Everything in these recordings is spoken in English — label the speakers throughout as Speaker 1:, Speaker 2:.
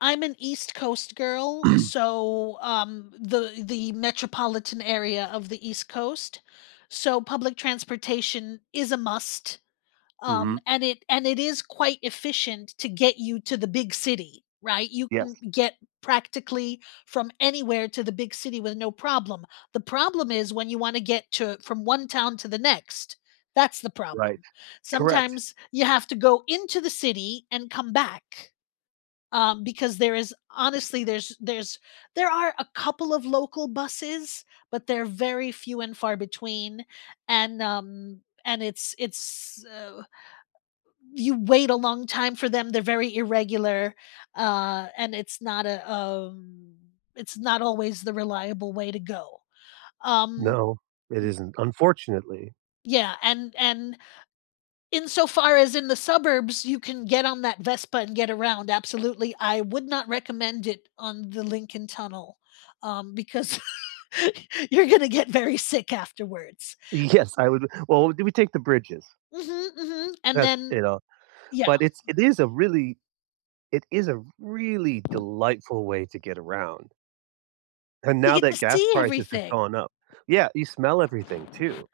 Speaker 1: I'm an East Coast girl, so, um, the the metropolitan area of the East Coast, so public transportation is a must, um,
Speaker 2: Mhm.
Speaker 1: and it and it is quite efficient t to get you to the big city, right, you can
Speaker 2: Yes.
Speaker 1: get practically from anywhere to the big city with no problem. The problem is when you wanna get to from one town to the next, that's the
Speaker 2: Right.
Speaker 1: problem.
Speaker 2: Correct.
Speaker 1: Sometimes you have to go into the city and come back, um, because there is Honestly, there's there's there are a couple of local buses, but, they're very few and far between, and, um and it's it's, uh, you wait a long time for them, they're very irregular, uh, and it's not a, um, it's not always the reliable way to go. Um
Speaker 2: No, it isn't. Unfortunately
Speaker 1: Yeah, and and, insofar as in the suburbs, you can get on that Vespa and get around, absolutely. I would not recommend it on the Lincoln Tunnel, um, because, you're gonna get very sick afterwards.
Speaker 2: Yes, I would Well, do we take the bridges?
Speaker 1: Mhm, mhm, and
Speaker 2: That's,
Speaker 1: then
Speaker 2: you know
Speaker 1: Yeah.
Speaker 2: But it's it is a really it is a really delightful way to get around and
Speaker 1: You
Speaker 2: now
Speaker 1: get
Speaker 2: that
Speaker 1: to
Speaker 2: gas
Speaker 1: see
Speaker 2: prices have
Speaker 1: everything.
Speaker 2: gone up Yeah, you smell everything too.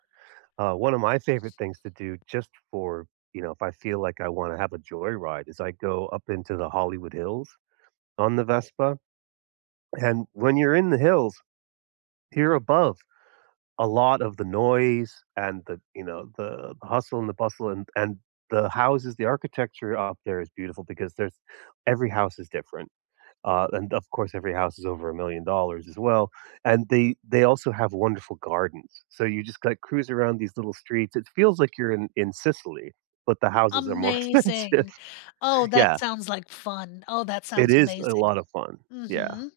Speaker 2: Uh, one of my favorite things to do just for, you know if I feel like I wanna have a joy ride, is I go up into the Hollywood Hills on the Vespa, and when you're in the hills, here above, a lot of the noise, and the, you know, the hustle and the bustle, and and the houses, the architecture up there is beautiful, because there's every house is different, uh, and of course every house is over $1,000,000 as well, and they they also have wonderful gardens, so you just gotta cruise around these little streets. It feels, like, you're in in Sicily, but the houses are more expensive.
Speaker 1: Amazing. Oh, that
Speaker 2: Yeah.
Speaker 1: sounds like fun. Oh, that
Speaker 2: It
Speaker 1: sounds
Speaker 2: is a lot
Speaker 1: amazing.
Speaker 2: of fun. Yeah.
Speaker 1: Mhm,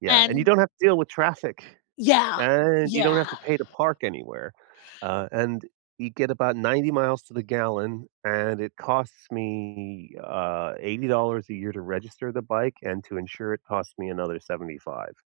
Speaker 2: Yeah, and you
Speaker 1: and
Speaker 2: don't have to deal with traffic,
Speaker 1: Yeah,
Speaker 2: and you don't have
Speaker 1: yeah.
Speaker 2: to pay to park anywhere, uh, and you get about 90 miles to the gallon, and it costs me, uh, $80 a year to register the bike, and to insure it costs me another $75.